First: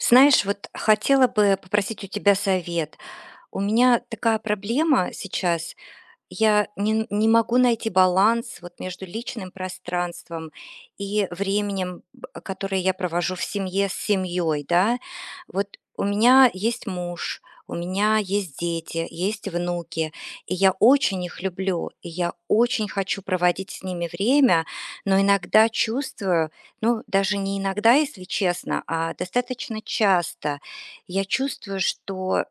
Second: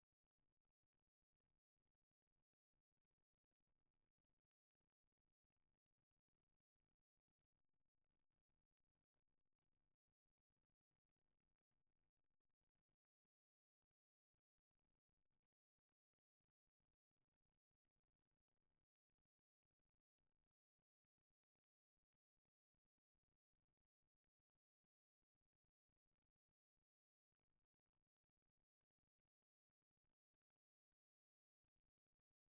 Знаешь, вот хотела бы попросить у тебя совет. У меня такая проблема сейчас. Я не могу найти баланс вот между личным пространством и временем, б которое я провожу в семье с семьей, да. Вот у меня есть муж, у меня есть дети, есть внуки, и я очень их люблю, и я очень хочу проводить с ними время, но иногда чувствую, ну, даже не иногда, если честно, а достаточно часто, я чувствую, что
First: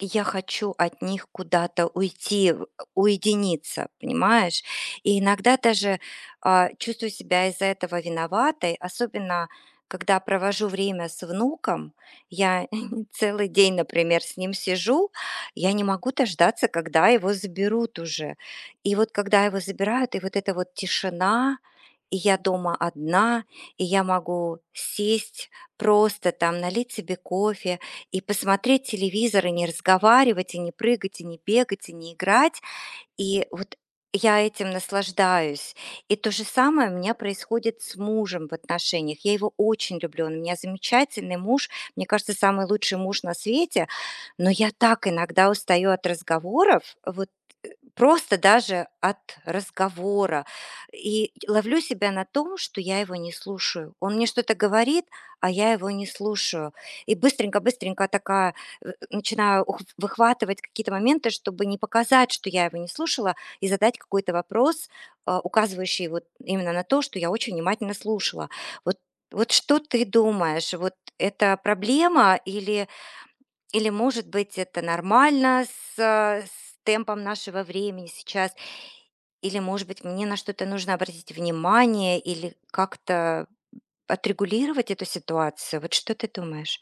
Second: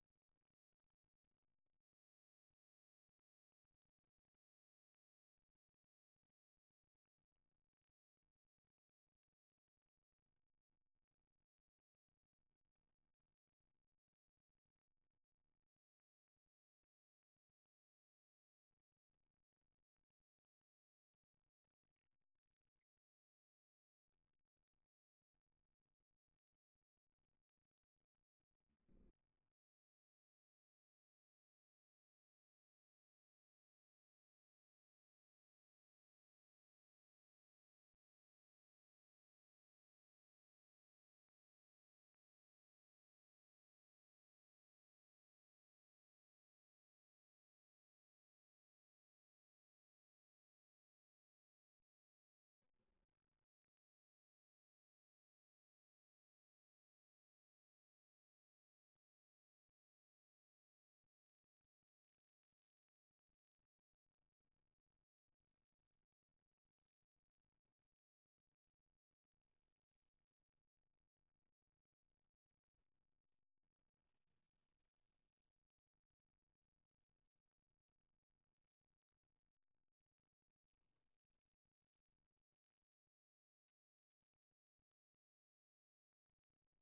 я хочу от них куда-то уйти, в уединиться, понимаешь? И иногда даже, чувствую себя из-за этого виноватой, особенно когда провожу время с внуком. Я целый день, например, с ним сижу, я не могу дождаться, когда его заберут уже. И вот когда его забирают, и вот эта вот тишина, и я дома одна, и я могу сесть просто там, налить себе кофе, и посмотреть телевизор, и не разговаривать, и не прыгать, и не бегать, и не играть. И вот я этим наслаждаюсь. И то же самое у меня происходит с мужем в отношениях. Я его очень люблю, он у меня замечательный муж, мне кажется, самый лучший муж на свете, но я так иногда устаю от разговоров, вот. Просто даже от разговора. И ловлю себя на том, что я его не слушаю. Он мне что-то говорит, а я его не слушаю. И быстренько-быстренько такая начинаю выхватывать какие-то моменты, чтобы не показать, что я его не слушала, и задать какой-то вопрос, указывающий вот именно на то, что я очень внимательно слушала. Вот, вот что ты думаешь, вот это проблема, или или, может быть, это нормально с темпом нашего времени сейчас, или, может быть, мне на что-то нужно обратить внимание или как-то отрегулировать эту ситуацию. Вот что ты думаешь?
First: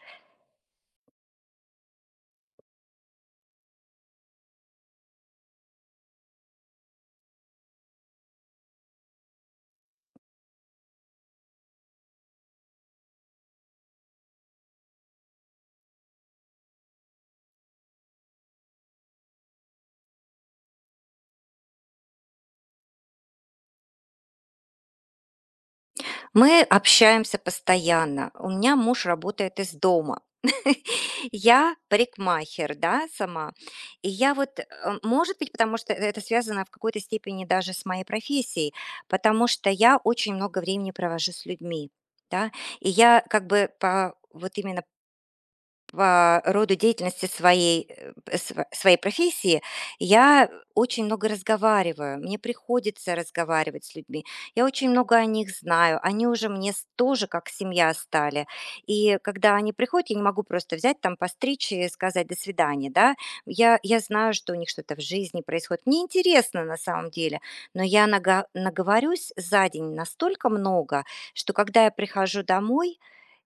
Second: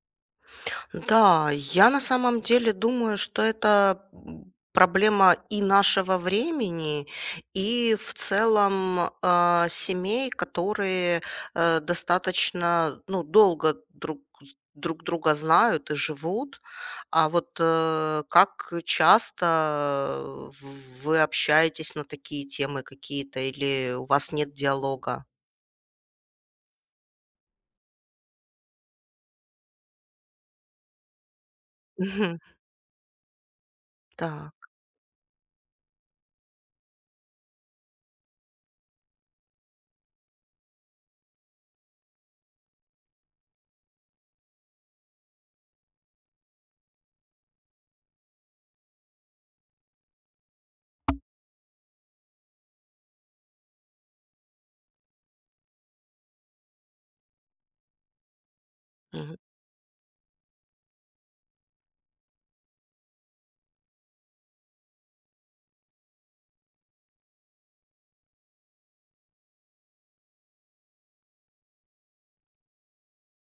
Да, я на самом деле думаю, что это проблема и нашего времени, и в целом семей, которые достаточно, ну, долго друг друга знают и живут. А вот как часто вы общаетесь на такие темы какие-то, или у вас нет диалога? Мы общаемся постоянно. У меня муж работает из дома. Я Мгм. парикмахер, да, сама. И я вот, Так. может быть, потому что это связано в какой-то степени даже с моей профессией, потому что я очень много времени провожу с людьми, да, и я как бы по вот именно по роду деятельности своей, э, п св своей профессии я очень много разговариваю. Мне приходится разговаривать с людьми. Я очень много о них знаю. Они уже мне с тоже как семья стали. И Мгм. когда они приходят, я не могу просто взять там, постричь и сказать: «До свидания», да. Я знаю, что у них что-то в жизни происходит. Мне интересно на самом деле, но я нага наговорюсь за день настолько много, что когда я прихожу домой,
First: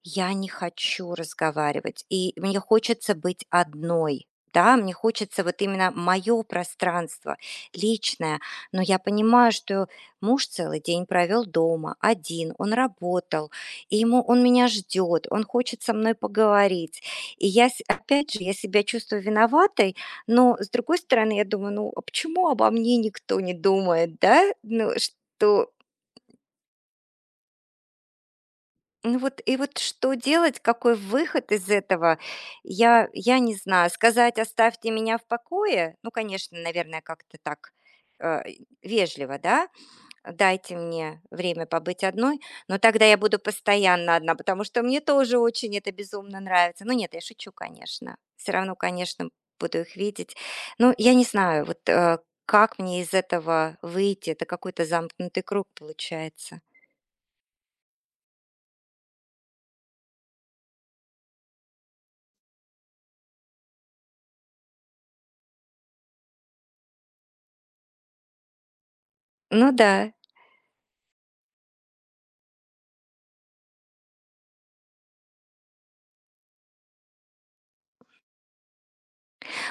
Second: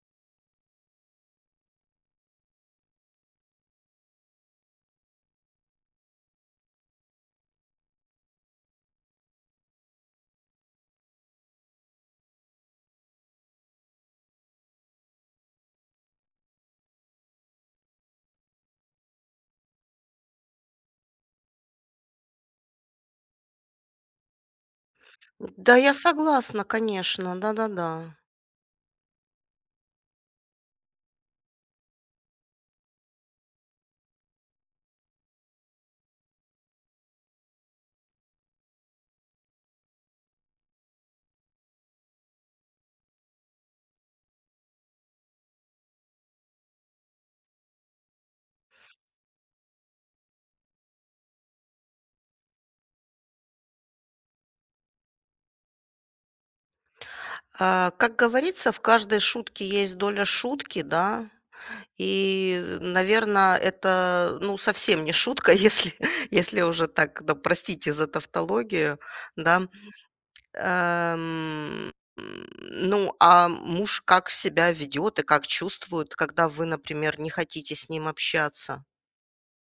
я не хочу разговаривать, и мне хочется быть одной. Да, мне хочется вот именно мое пространство личное, но я понимаю, что муж целый день провел дома, один, он работал, и ему он меня ждет, он хочет со мной поговорить. И я, опять же, я себя чувствую виноватой, но с другой стороны, я думаю, ну а почему обо мне никто не думает, да? Ну, что… Да, я согласна, конечно, да-да-да. Ну вот и вот что делать, какой выход из этого? Я не знаю. Сказать: «Оставьте меня в покое» — ну, конечно, наверное, как-то так, э, вежливо, да? «Дайте мне время побыть одной», но тогда я буду постоянно одна, потому что мне тоже очень это безумно нравится. Ну нет, я шучу, конечно. Все равно, конечно, буду их видеть. Ну, я не знаю, вот, как мне из этого выйти? Это какой-то замкнутый круг получается. А, как говорится, в каждой шутке есть доля шутки, да. И, наверное, это, ну, совсем не шутка, если если уже так, да, простите за тавтологию, да. Ну да. Эм, м, ну, а муж как себя ведет и как чувствует, когда вы, например, не хотите с ним общаться?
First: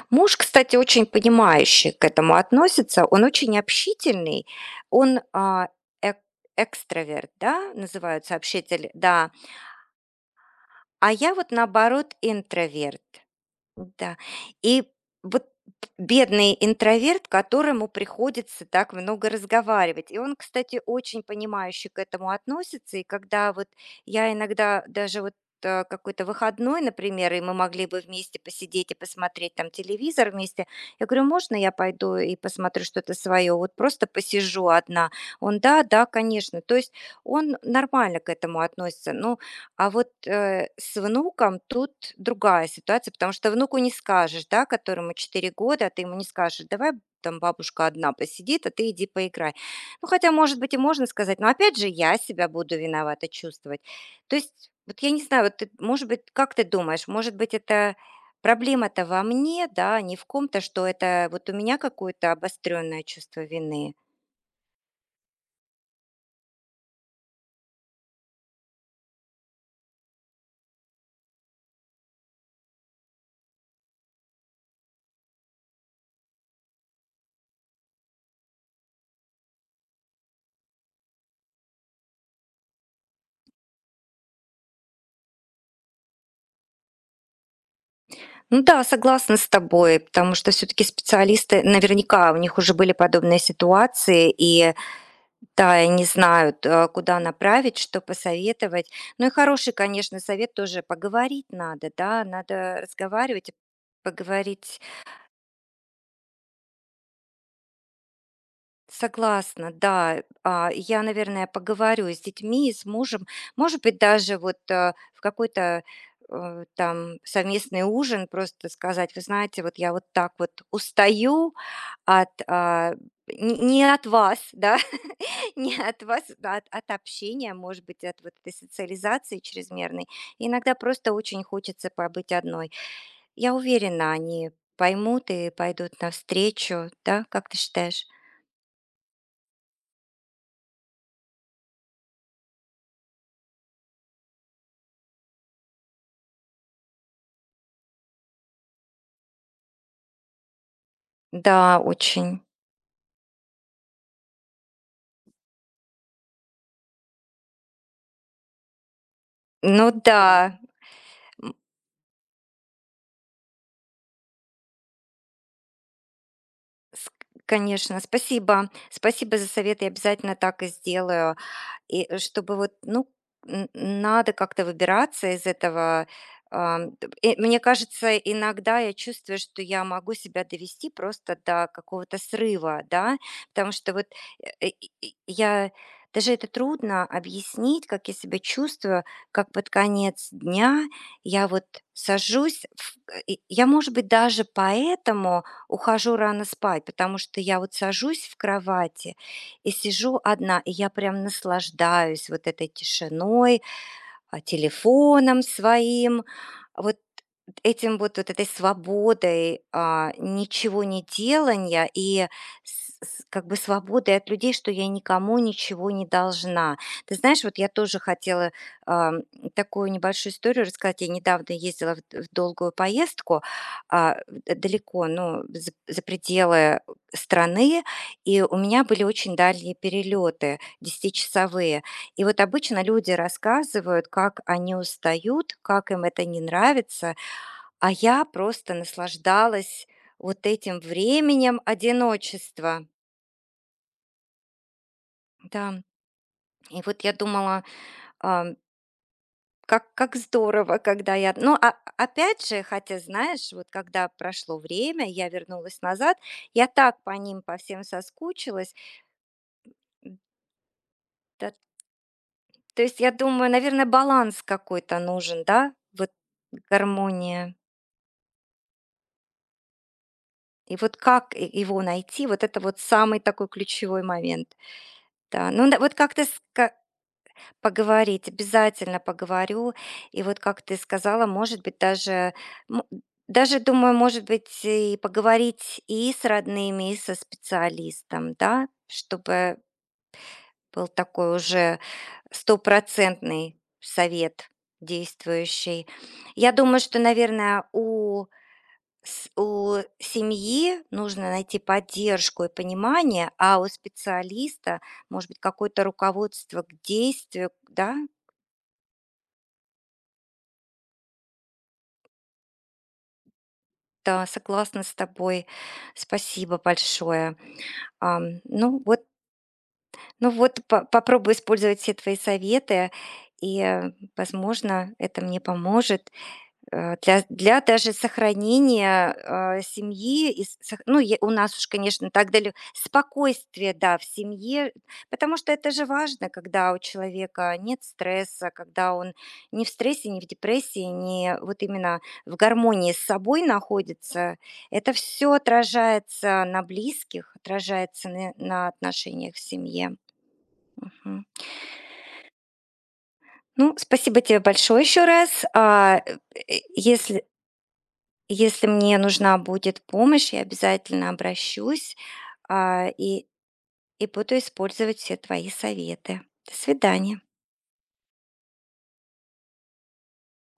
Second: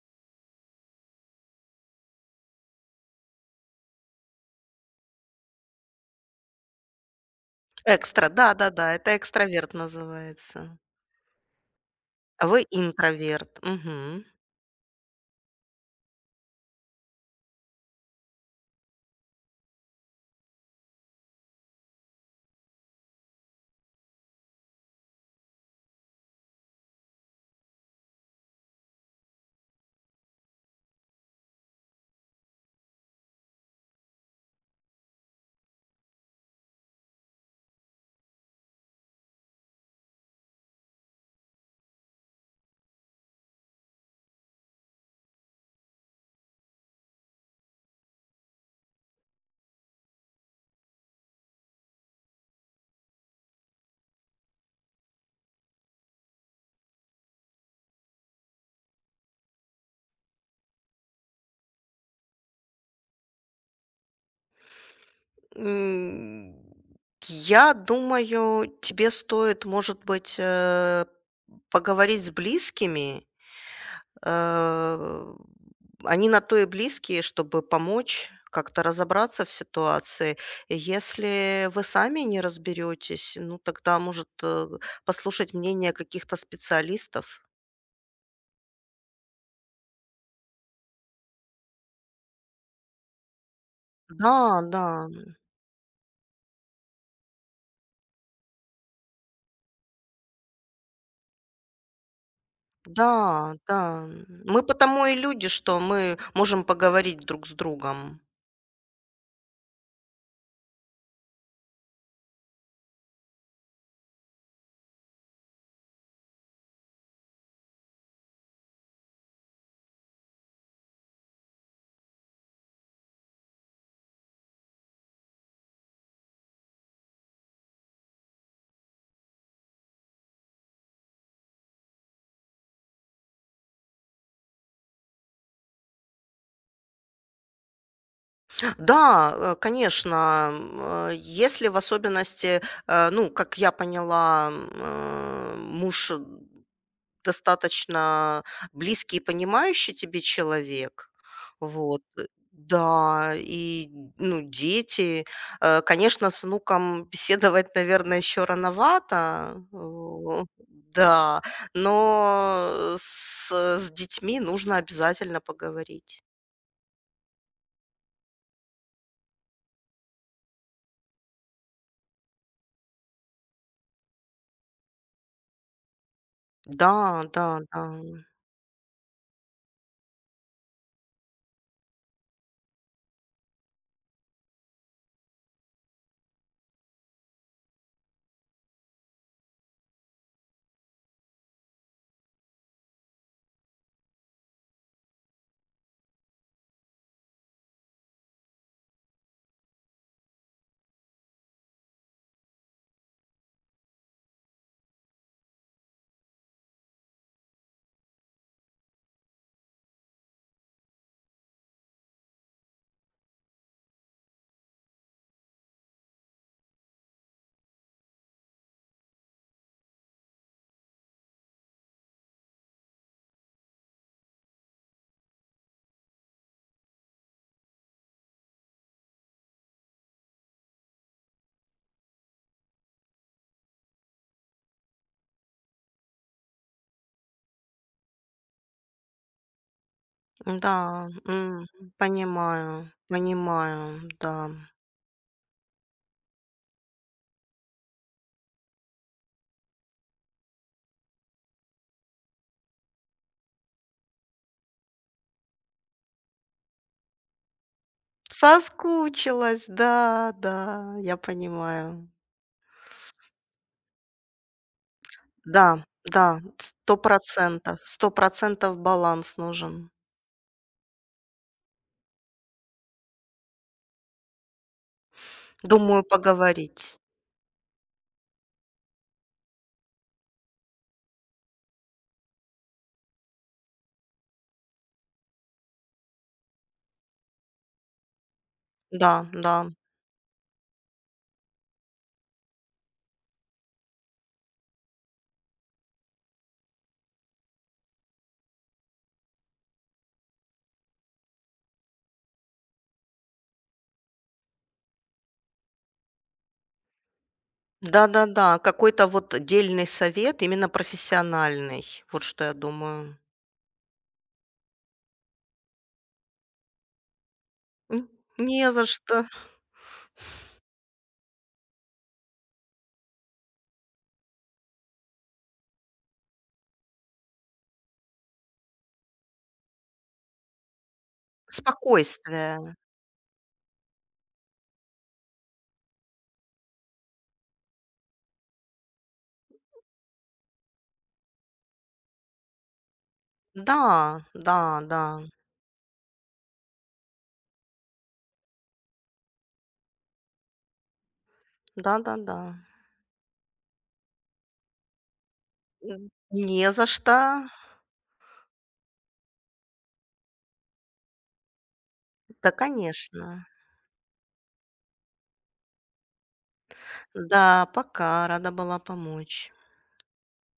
Муж, кстати, очень понимающий к этому относится, он очень общительный, он, а, эк экстраверт, да, называют Экстра, сообщитель, да-да-да, это да. экстраверт называется. А я вот наоборот А вы интроверт. интроверт. Да. Мгм. И вот бедный интроверт, которому приходится так много разговаривать. И он, кстати, очень понимающе к этому относится. И когда вот я иногда даже вот какой-то выходной, например, и мы могли бы вместе посидеть и посмотреть там телевизор вместе. Я говорю, можно я пойду и посмотрю что-то свое? Вот просто посижу одна. Он, да, да, конечно. То есть он нормально к этому относится. Но а вот, с внуком тут другая ситуация, потому что внуку не скажешь, да, которому 4 года, а ты ему не скажешь: «Давай там бабушка одна посидит, а ты иди поиграй». Ну, хотя, может быть, и можно сказать, но опять же я себя буду виновато чувствовать. То есть, вот я не знаю, вот ты, может быть, как ты думаешь, может быть, это проблема-то во мне, да, а не в ком-то, что это вот у меня какое-то обострённое чувство вины? М, я думаю, тебе стоит, может быть, поговорить с близкими. Э, они на то и близкие, чтобы помочь как-то разобраться в ситуации. И если вы сами не разберетесь, ну тогда, может, послушать мнение каких-то специалистов. Ну да, согласна с тобой, потому что все таки специалисты, наверняка у них уже были подобные ситуации, Да, и да, да, и не знают, куда направить, что посоветовать. Ну и хороший, конечно, совет тоже поговорить надо, да, надо разговаривать, и да, да. Мы поговорить. потому и люди, что мы можем поговорить друг с другом. Согласна, да. А, я, наверное, поговорю с детьми, и с мужем. Может быть, даже вот, в какой-то, там совместный ужин просто сказать: «Вы знаете, вот я вот так вот устаю, от, а не от вас, да, не от вас, да, от общения, может быть, от вот этой социализации чрезмерной. Иногда просто очень хочется побыть одной. Я уверена, они поймут и пойдут навстречу, да, как ты считаешь?» Да, конечно, если в особенности, ну, как я поняла, муж достаточно близкий и понимающий тебе человек, Да, вот, очень. да, и, ну, дети, конечно, с внуком беседовать, наверное, еще рановато, Ну да, о, да, м, но с детьми нужно обязательно поговорить. ск- конечно, спасибо. Спасибо за совет, я обязательно так и сделаю. И, чтобы вот, ну, н надо как-то выбираться из этого. Да, да, Мне да. кажется, иногда я чувствую, что я могу себя довести просто до какого-то срыва, да, потому что вот, я даже это трудно объяснить, как я себя чувствую, как под конец дня я вот сажусь и я, может быть, даже поэтому ухожу рано спать, потому что я вот сажусь в кровати и сижу одна, и я прям наслаждаюсь вот этой тишиной, телефоном своим. Вот этим вот, вот этой свободой, ничего не делания и с как бы свободой от людей, что я никому ничего не должна. Ты знаешь, вот я тоже хотела, ам, такую небольшую историю рассказать. Я недавно ездила в долгую поездку, а, д далеко, ну, за за пределы страны, и у меня были очень дальние перелеты, десятичасовые. И вот обычно люди рассказывают, как они устают, как им это не нравится. А я просто наслаждалась вот этим Да, временем м, одиночества. понимаю, понимаю, да. Да. И вот я думала, ам, как здорово, когда я… Ну, опять же, хотя, знаешь, вот когда прошло время, я вернулась назад, я так по ним, по всем соскучилась. Соскучилась, да, да, я Да, понимаю. то есть, я думаю, наверное, баланс какой-то нужен, да? Да, Вот да, сто гармония. процентов, 100% баланс нужен. И вот как его найти, вот это вот самый такой ключевой момент. Да, ну да, вот Думаю, как ты… поговорить. Поговорить, обязательно поговорю. И вот, как ты сказала, может быть, даже, м, даже думаю, может быть, и поговорить и с родными, и со специалистом, да, Да, чтобы да. был такой уже стопроцентный совет действующий. Я думаю, что, наверное, у семьи нужно найти поддержку и понимание, а у специалиста, может быть, какое-то руководство к действию, да. Да-да-да, какой-то вот дельный совет, именно профессиональный. Вот что я думаю. Да, согласна с тобой. Спасибо большое. М, не Ну за вот, что. ну вот попробую использовать все твои советы, и, возможно, это мне поможет. Для даже сохранения, семьи и с сох ну, я у нас уж, конечно, так дале Спокойствие. спокойствие, да, в семье, потому что это же важно, когда у человека нет стресса, когда он не в стрессе, не в депрессии, не вот именно в гармонии с собой Да, находится. да, Это да. все отражается на близких, отражается на отношениях в семье. Мгм. Да-да-да. Ну, спасибо тебе большое еще раз. М, не за если, что. если мне нужна будет помощь, я обязательно обращусь, Да, а, и конечно. и буду использовать все твои советы. До свидания. Да, пока. Рада была помочь.